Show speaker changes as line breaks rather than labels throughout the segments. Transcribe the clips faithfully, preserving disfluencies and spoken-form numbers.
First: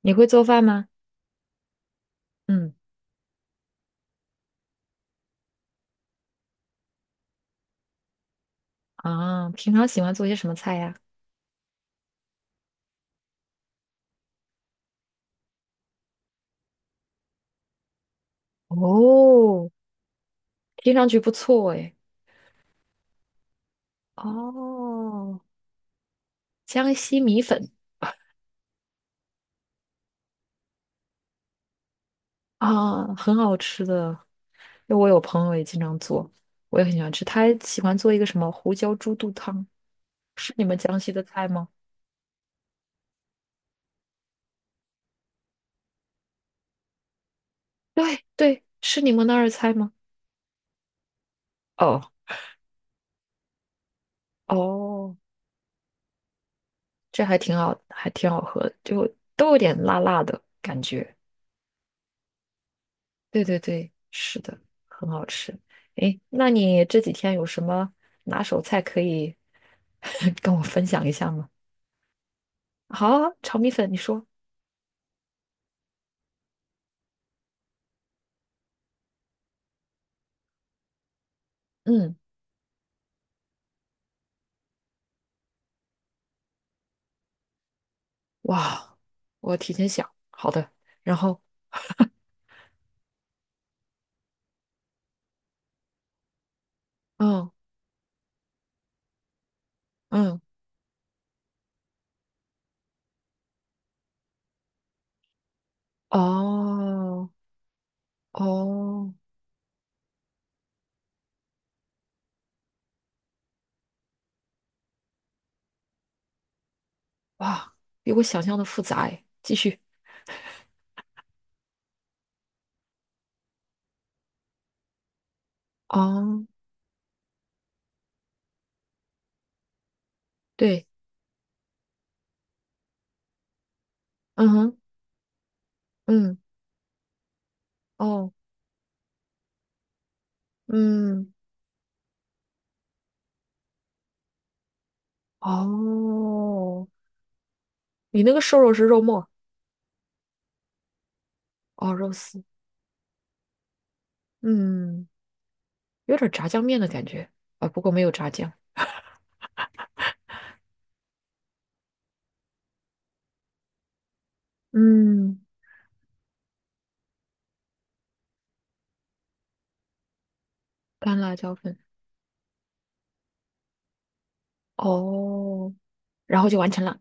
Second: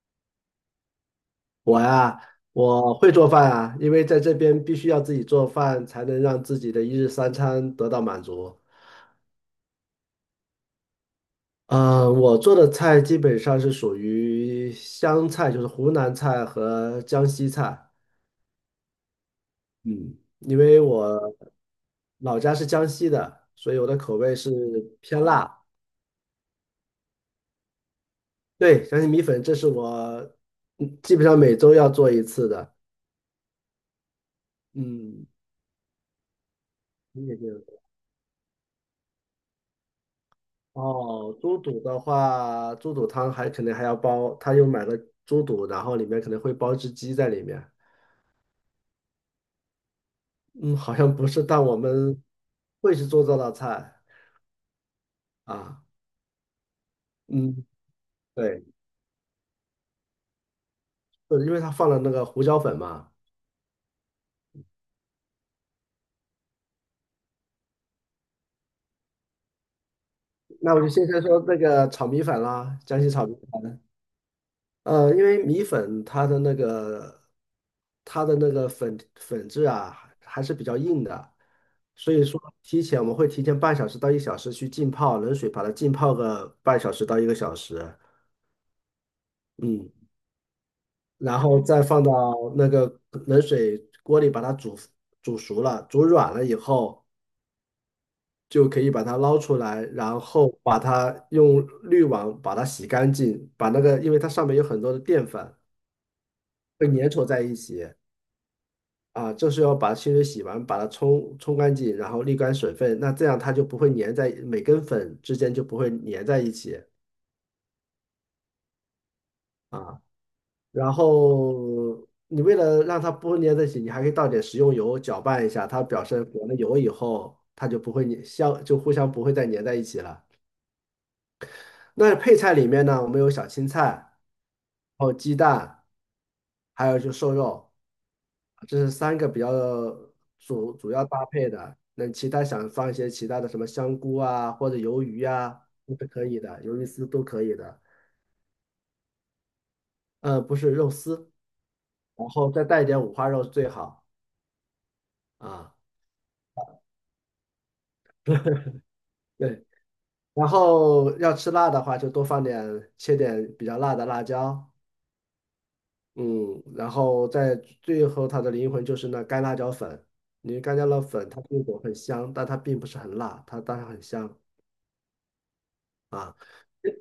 你会做饭吗？
我呀，
嗯。
我会做饭啊，因为在这边必须要自己做饭，才能让自己的一日三餐得到满足。
啊，平常喜欢做些什么菜呀？
嗯，我做的菜基本上是属于湘菜，就是湖南菜和江西菜。
哦，
嗯，因为
听上去
我
不错诶。
老家是江西的，所以我的口味是偏
哦，
辣。
江西米粉
对，江西米粉，这是我嗯基本上每周要做一次的。
啊，很好吃的。因为我有
嗯，
朋友也经常做，我也很喜欢吃。
你也
他喜
是。
欢做一个什么胡椒猪肚汤，是你们江西的
哦，
菜
猪
吗？
肚的话，猪肚汤还可能还要包，他又买了猪肚，然后里面可能会包只鸡在里面。
对对，是你们那儿的菜吗？
嗯，好像不是，但我
哦
们会去做这道菜
哦，
啊。
这还挺
嗯，
好，还挺好喝
对，
的，就都有点辣辣的感觉。
是因为他放了那个胡椒粉嘛。
对对对，是的，很好吃。诶，那你这几天有什么拿手菜可以 跟我
那我
分
就
享
先
一
先
下
说
吗？
那个炒米粉啦，江
好
西炒
啊
米
炒米
粉。
粉，你说。
呃，因为米粉它的那个它的那个粉粉质啊，还还是比较硬的，所
嗯。
以说提前我们会提前半小时到一小时去浸泡冷水，把它浸泡个半小时到一个小时，
哇，我提前
嗯，
想，好的。然
然
后
后再放 到那个冷水锅里把它煮煮熟了，煮软了以后
嗯
就可以把它捞出来，然
嗯，
后把它用滤网把它洗干净，把那个因为它上面有很多的淀粉会粘稠
哦
在一起。
哦，
啊，就是要把清水洗完，把它冲冲干净，然后沥干水分，那这样它就不会粘在每根粉之间就不会粘在一起
哇，比我想象的复杂诶。继续。
啊。然后你为了让它不会粘在一起，你还可以倒点食用油搅拌一下，它表示
哦，
裹了油以后，它就不会粘相就互相不会再粘在一起了。
对。
那配菜里面呢，我们有小青菜，
嗯哼。
然后鸡蛋，
嗯。
还有就瘦肉。
哦。
这是三个比较主主要搭
嗯。
配的。那其他想放一些其他的什么香菇啊，或者鱿鱼啊，都是可以的，鱿鱼
哦。
丝都可以的。
你那个瘦肉是肉末，
呃，不是肉丝，
哦，肉
然
丝。
后再带一点五花肉最好
嗯。
啊。
有点炸酱面的感觉啊，不过没有炸酱。
对，然后要吃辣的话，就多放点，切点比较辣的辣椒。
嗯。
嗯，然后在最后它的灵魂就是那干辣椒粉，因为干辣椒
干
粉
辣
它
椒
这
粉。
种很香，但它并不是很辣，它当然很香。
哦，
啊。
然后就完成了。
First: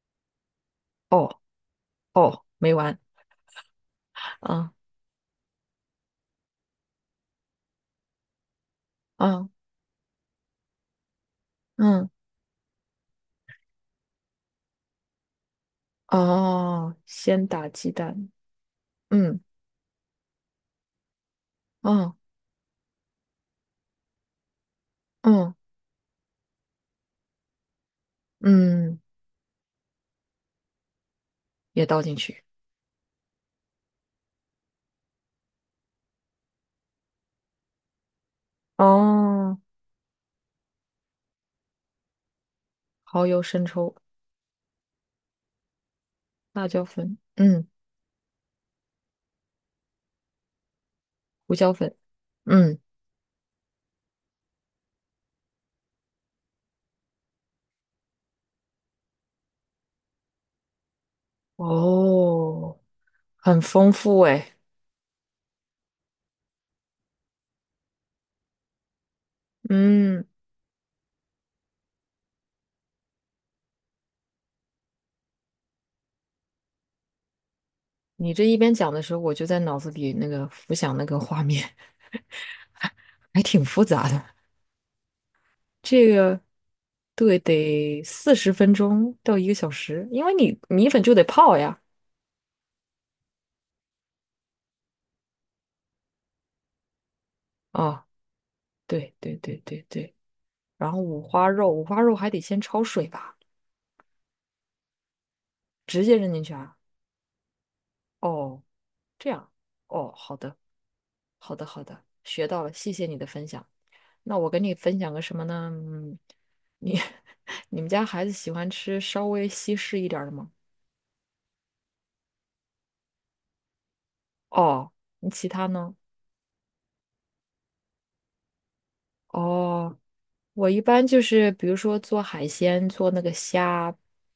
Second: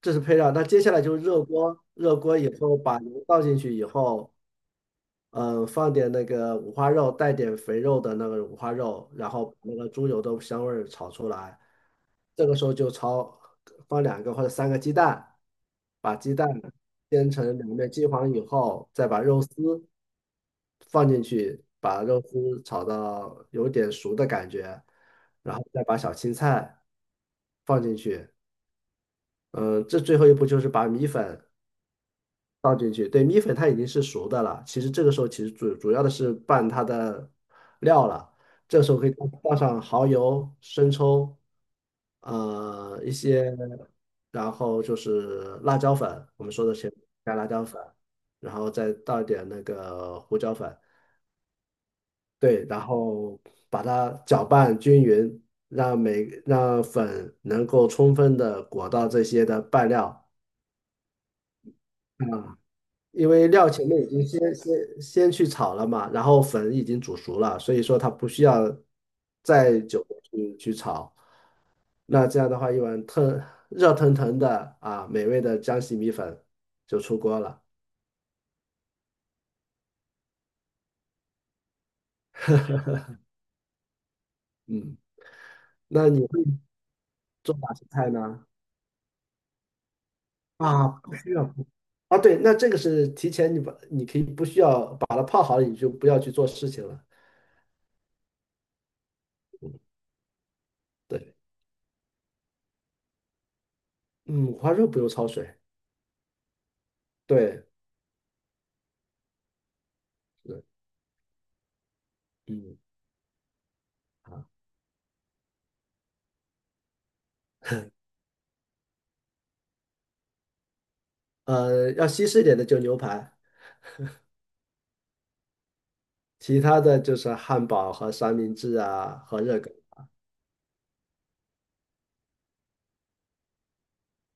这是配料。那接下来就是
哦
热锅，热锅
哦，
以
没
后
完。
把油倒进去以后，
嗯
嗯，放点那个五花肉，带点肥肉的那个五花肉，然后
嗯
把那个猪油的香味儿炒出来。
嗯，
这个时候就炒，放两个或者三个鸡蛋，把鸡蛋
哦，
煎
先
成
打
两
鸡
面金
蛋。
黄以后，再把
嗯
肉丝放进去，把
嗯
肉丝炒到有点熟的感觉，
嗯
然后再把小青菜放进去。
嗯，
嗯，这最后一步就是把米粉。
也倒进去。
倒进去，对，米粉它已经是熟的了。其实这个时候其实主主要的是拌它的料了。这时候可以倒
哦，
上蚝油、生抽，呃，一
蚝油、
些，
生抽、
然后就是辣椒粉，我们说
辣
的
椒
前
粉，
加辣椒
嗯，
粉，然后再倒一点那个胡椒粉，
胡椒粉，
对，
嗯。
然后把它搅拌均匀，让每让粉能够充分的裹到这些的拌料。啊、
哦，
因为
很
料前
丰
面已
富
经
哎。
先先先去炒了嘛，然后粉已经煮熟了，所以说它不需要再久地
嗯，
去去炒。那这样的话，一碗特热腾腾的啊，美味的江西米粉就出锅了。
你这一边讲的时候，我就在脑子里那个浮想那个画面，还挺复杂的。
嗯，
这
那你
个
会
对，
做哪些
得
菜
四
呢？
十分钟到一个小时，因为你
啊，
米粉就
不
得
需要
泡呀。
啊，对，那这个是提前你把你可以不需要把它泡好了，你就不要去做事情了。
啊，对对对
嗯，
对对，然后五
对，
花肉，五花肉还得先焯水吧，
嗯，五花肉不用焯水，
直接扔进去啊。
对，
哦，这样，哦，好的，
是，
好的，好的，学到了，
嗯，
谢谢你的分享。那
啊。
我跟你分享个什么呢？嗯，你 你们 家孩子喜欢吃稍微西式一点儿的吗？
呃，要西式一点的就牛排，
哦，那其他呢？
其他的就是汉堡和三明治啊和热狗。
哦。我一般就是比如说做海鲜，做那个虾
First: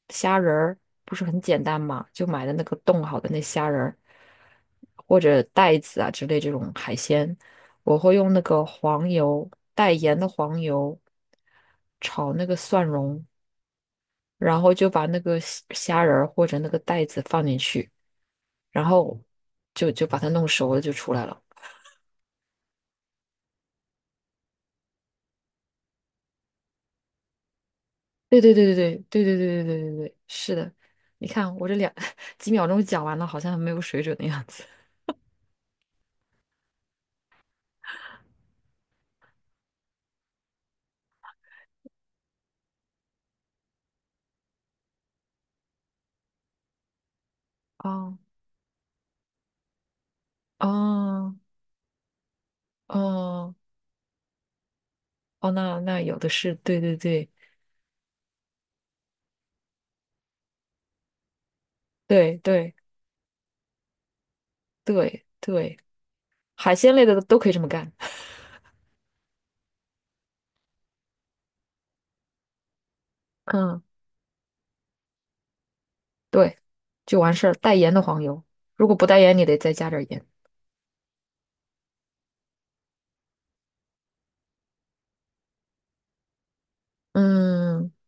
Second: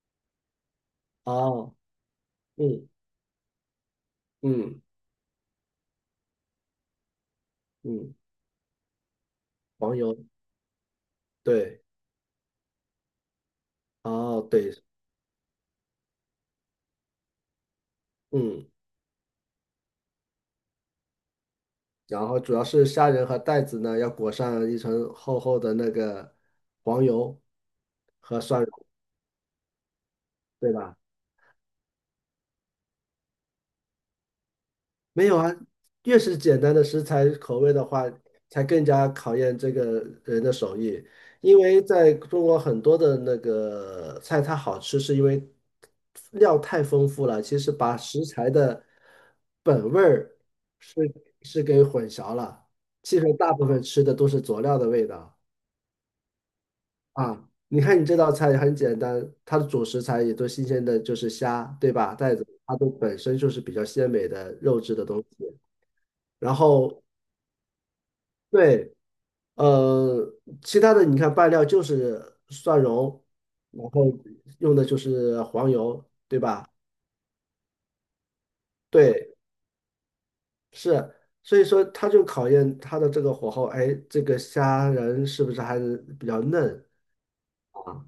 虾仁儿，不是很简
哦，
单嘛？就买的那个
嗯
冻好的那虾仁儿，
嗯
或者带子啊之类这种海鲜，我
嗯，
会用那个黄油带
黄油，
盐的黄油
对，
炒那个蒜蓉，
哦
然后
对，
就把那个虾虾仁儿或者那个带子放进去，
嗯，
然后就就把它弄熟了就出来了。
然后主要是虾仁和带子呢，要裹上一层厚厚的那个黄油和
对对
蒜蓉，
对对对对对对对对对对，是
对
的。
吧？
你看我这两 几秒钟讲完了，好像很没有水准的样子。
没有啊，越是简单的食材口味的话，才更加考验这个人的手艺。因为在中国很多的那个菜，它好吃是因为料太丰富了，其实把
哦
食材的本味儿是
哦
是给混淆了。其实
哦
大部分吃的都是佐料的味道
哦，那那有的是，对对对
啊。你看你这道菜也很简单，它的主食材也都新鲜的，就是虾，对吧？带
对
子
对
它都本身就是比较鲜美的肉质的东
对
西。
对，
然
海鲜
后
类的都可以这么干。
对，呃，其他的你看拌料就是蒜蓉，
嗯，
然后用的就是黄油，对
对，
吧？
就完事儿。带盐的黄油，如果不带
对，
盐，你得再加点儿盐。
是，所以说它就考验它的这个火候，哎，这个虾仁是不是还是比较嫩
嗯，
啊？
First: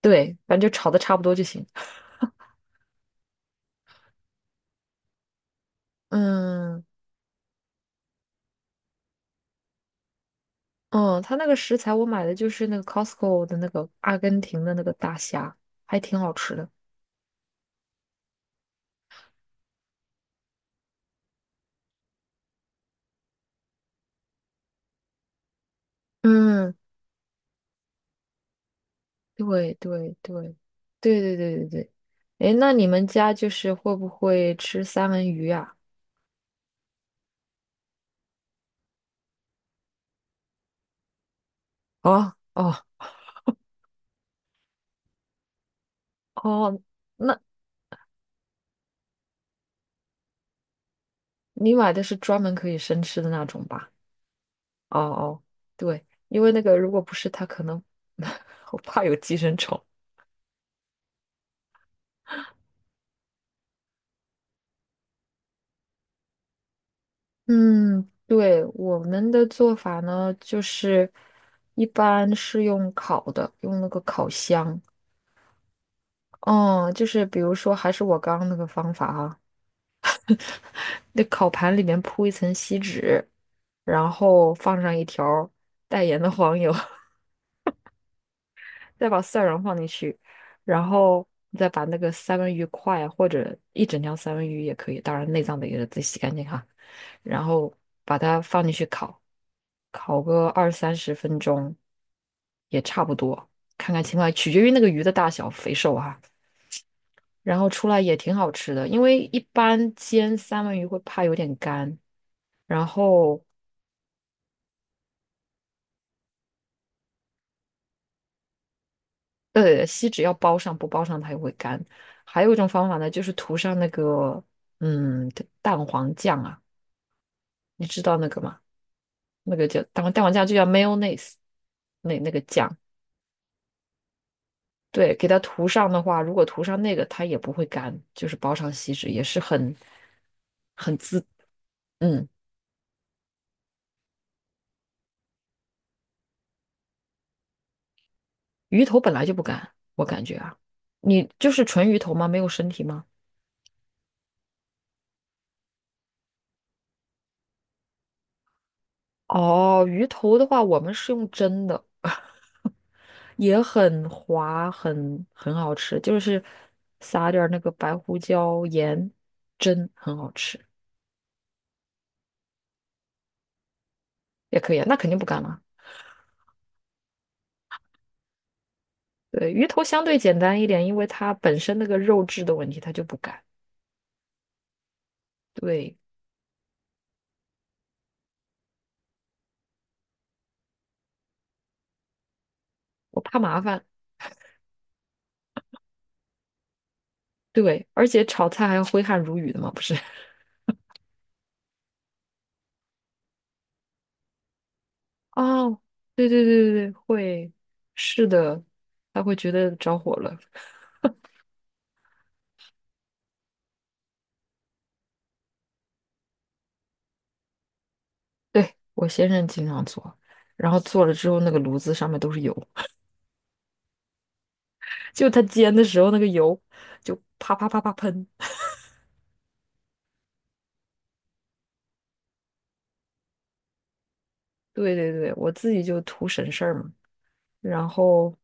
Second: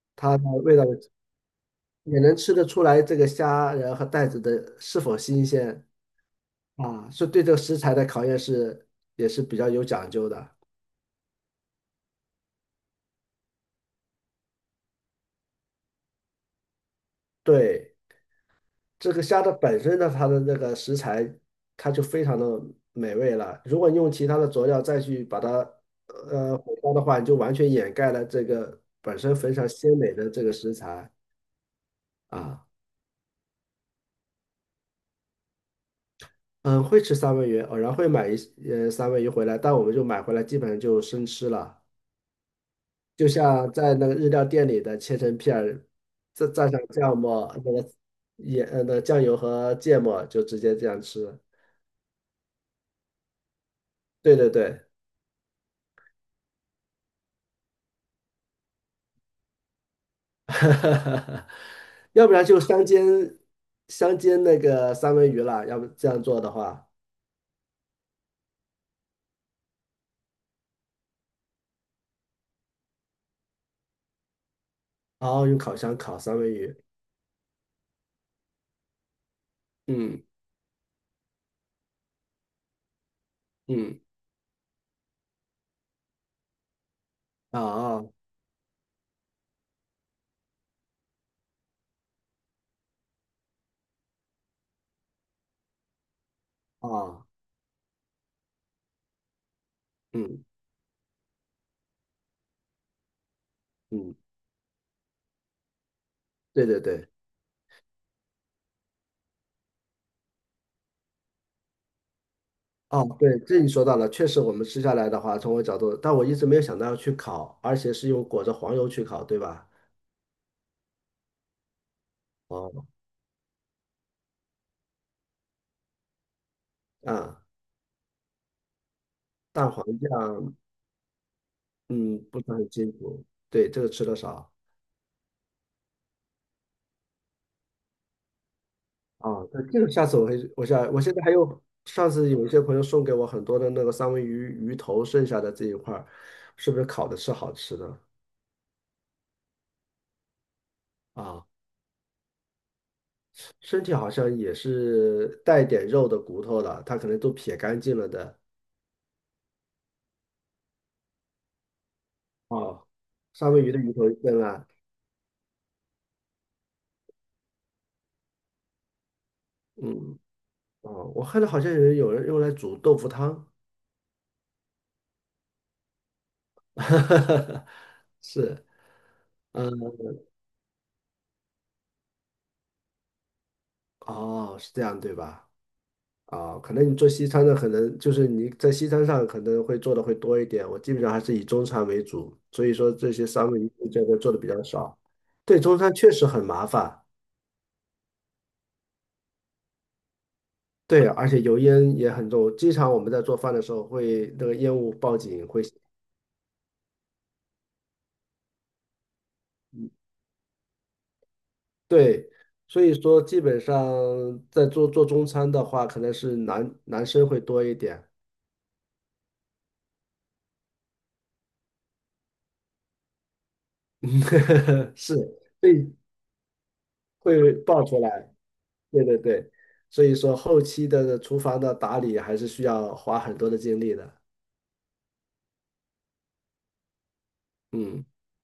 对，
它的
反正就
味道
炒的差不多就行。
也能吃得出来，这个虾仁和带子的是否新鲜
嗯
啊？所以对这个食材的考验是也是比较有讲究的，
嗯，他那个食材我买的就是那个 Costco 的那个阿根廷的那个大虾，还挺好吃的。
对。这个虾的本身呢，它的那个食材，它就非常的美味了。如果你用其他的佐料再去把它呃
嗯，
火烧的话，你就完全掩盖了这个本身非常
对对
鲜美的这个
对，
食材
对对对对对。哎，
啊。
那你们家就是会不会吃三文鱼啊？
嗯，会吃三文鱼，偶然会买一呃三文鱼回来，但我们就买回来基本上就生吃了。
哦哦
就像在那个日料店里的切成片儿，再蘸
哦，
上酱
那
末，那个盐呃那酱油和芥末，就直接这样吃。
你买的是专门可以生吃的那种吧？
对对对。
哦哦，对，因为那个如果不是，它可能 我怕有寄生虫。
哈哈哈要不然就香煎香煎那个三文鱼了，要不这样做的话，
嗯，对，我们的做法呢，就是一般是用烤的，用那个烤箱。
然后用烤箱烤三文鱼。
哦，就是比如说，还是我刚刚那个方法啊，
嗯
那烤盘里面铺一层锡纸，
嗯
然后放上一条带盐的黄油，
啊啊
再把蒜蓉放进去，然后你再把那个三文鱼块或者一整条三文鱼也可以，当然内脏得给它自己洗干净哈，
啊，
然后把它放进去烤，烤
嗯
个二三十分钟也差不多，看看
嗯，
情况，取决于那个鱼的大小肥瘦哈。
对对对，
然后出来也挺好吃的，因为一般煎三文鱼会怕有点干，然
哦，对，
后
这你说到了，确实我们吃下来的话，从我角度，但我一直没有想到要去烤，而且是用裹着黄油去烤，对吧？
对，锡纸要包上，不包上它也会干。还有一种方
哦，
法呢，就是涂上那个嗯蛋黄酱啊，
啊，
你知道那个吗？那个
蛋
叫
黄
蛋黄蛋黄酱就
酱，
叫 mayonnaise，那
嗯，
那个
不是很
酱，
清楚，对，这个吃的少。
对，给它涂上的话，如果涂上那个，它也不会干，就是包上锡纸也
啊，
是
那
很
这个下次我会，我想
很
我现在
滋，
还有上
嗯，
次有一些朋友送给我很多的那个三文鱼鱼头剩下的这一块儿，是不是烤的是好吃的
鱼头本来就不干，我感觉啊，你
啊？
就是纯鱼头吗？没有身体吗？
身体好像也是带点肉的骨头的，它可能都撇干净了的
哦，鱼头的话，我们是用蒸的，
哦，三
也
文鱼的鱼头
很
扔了，
滑，很很好吃，就是撒点儿那个白胡椒盐蒸，很
嗯，
好吃，
哦，我看到好像有人有人用来煮豆腐汤，
也可以啊。那肯定不干了。
是，
对，鱼
嗯，
头相对简单一点，因为它本身那个肉质的问题，它就不干。
哦，是这样对吧？
对，
啊，可能你做西餐的，可能就是你在西餐上可能会做的会多一点。我基本上还是以中餐为主，所以说这
我
些
怕
三
麻
文鱼
烦。
这个做的比较少。对，中餐确实很麻烦，
对，而且炒菜还要挥汗如雨的嘛，不是？
对，而且油烟也很重。经常我们在做饭的时候会那个烟雾报 警会，
哦，对对对对对，会，是的，他会觉得着火了。
对，所以说基本上在做做中餐的话，可能是男男生会多一点，
对，我先生经常做，然后做了之后，那个炉子上面都是油，
是，
就他煎的
会
时候，那个油就
会
啪啪啪
爆
啪
出
喷。
来。对对对，所以说后期的厨房的打理还是需要花很多的精力的，
对对对，我自己就图省事儿嘛，然
嗯，
后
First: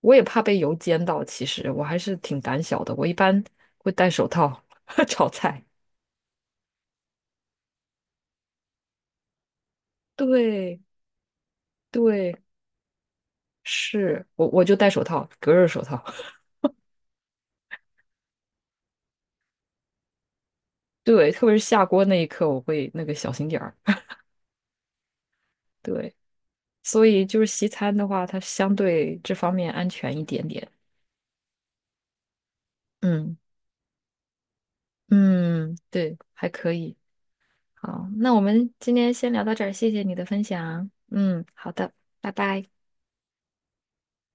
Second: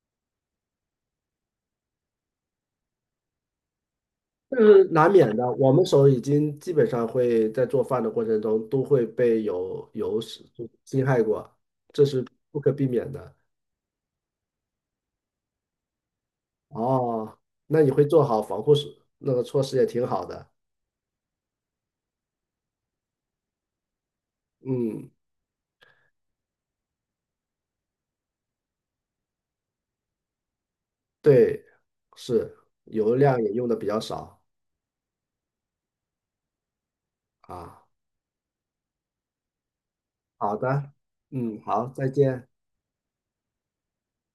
我也怕被油煎到，其实我还是挺胆小的，我一般会戴手
这
套
是 难
炒
免的。
菜。
我们手已经基本上会在做饭的过程中都会被有有是
对
侵害过，这是
对，
不可避免的。
是我我就戴手套，隔热手套。
哦，那你会做好防护措那个措施也挺好的，
对，特别是下锅那一刻，我会那个小心点儿。
嗯，
对，所以就是西餐的话，它相对这方面安全一点点。
对，是油
嗯
量也用的比较少
嗯，对，还可以。
啊。
好，那我们今天先聊到这儿，谢谢你的分
好
享。
的，
嗯，
嗯，
好
好，
的，
再
拜
见。
拜。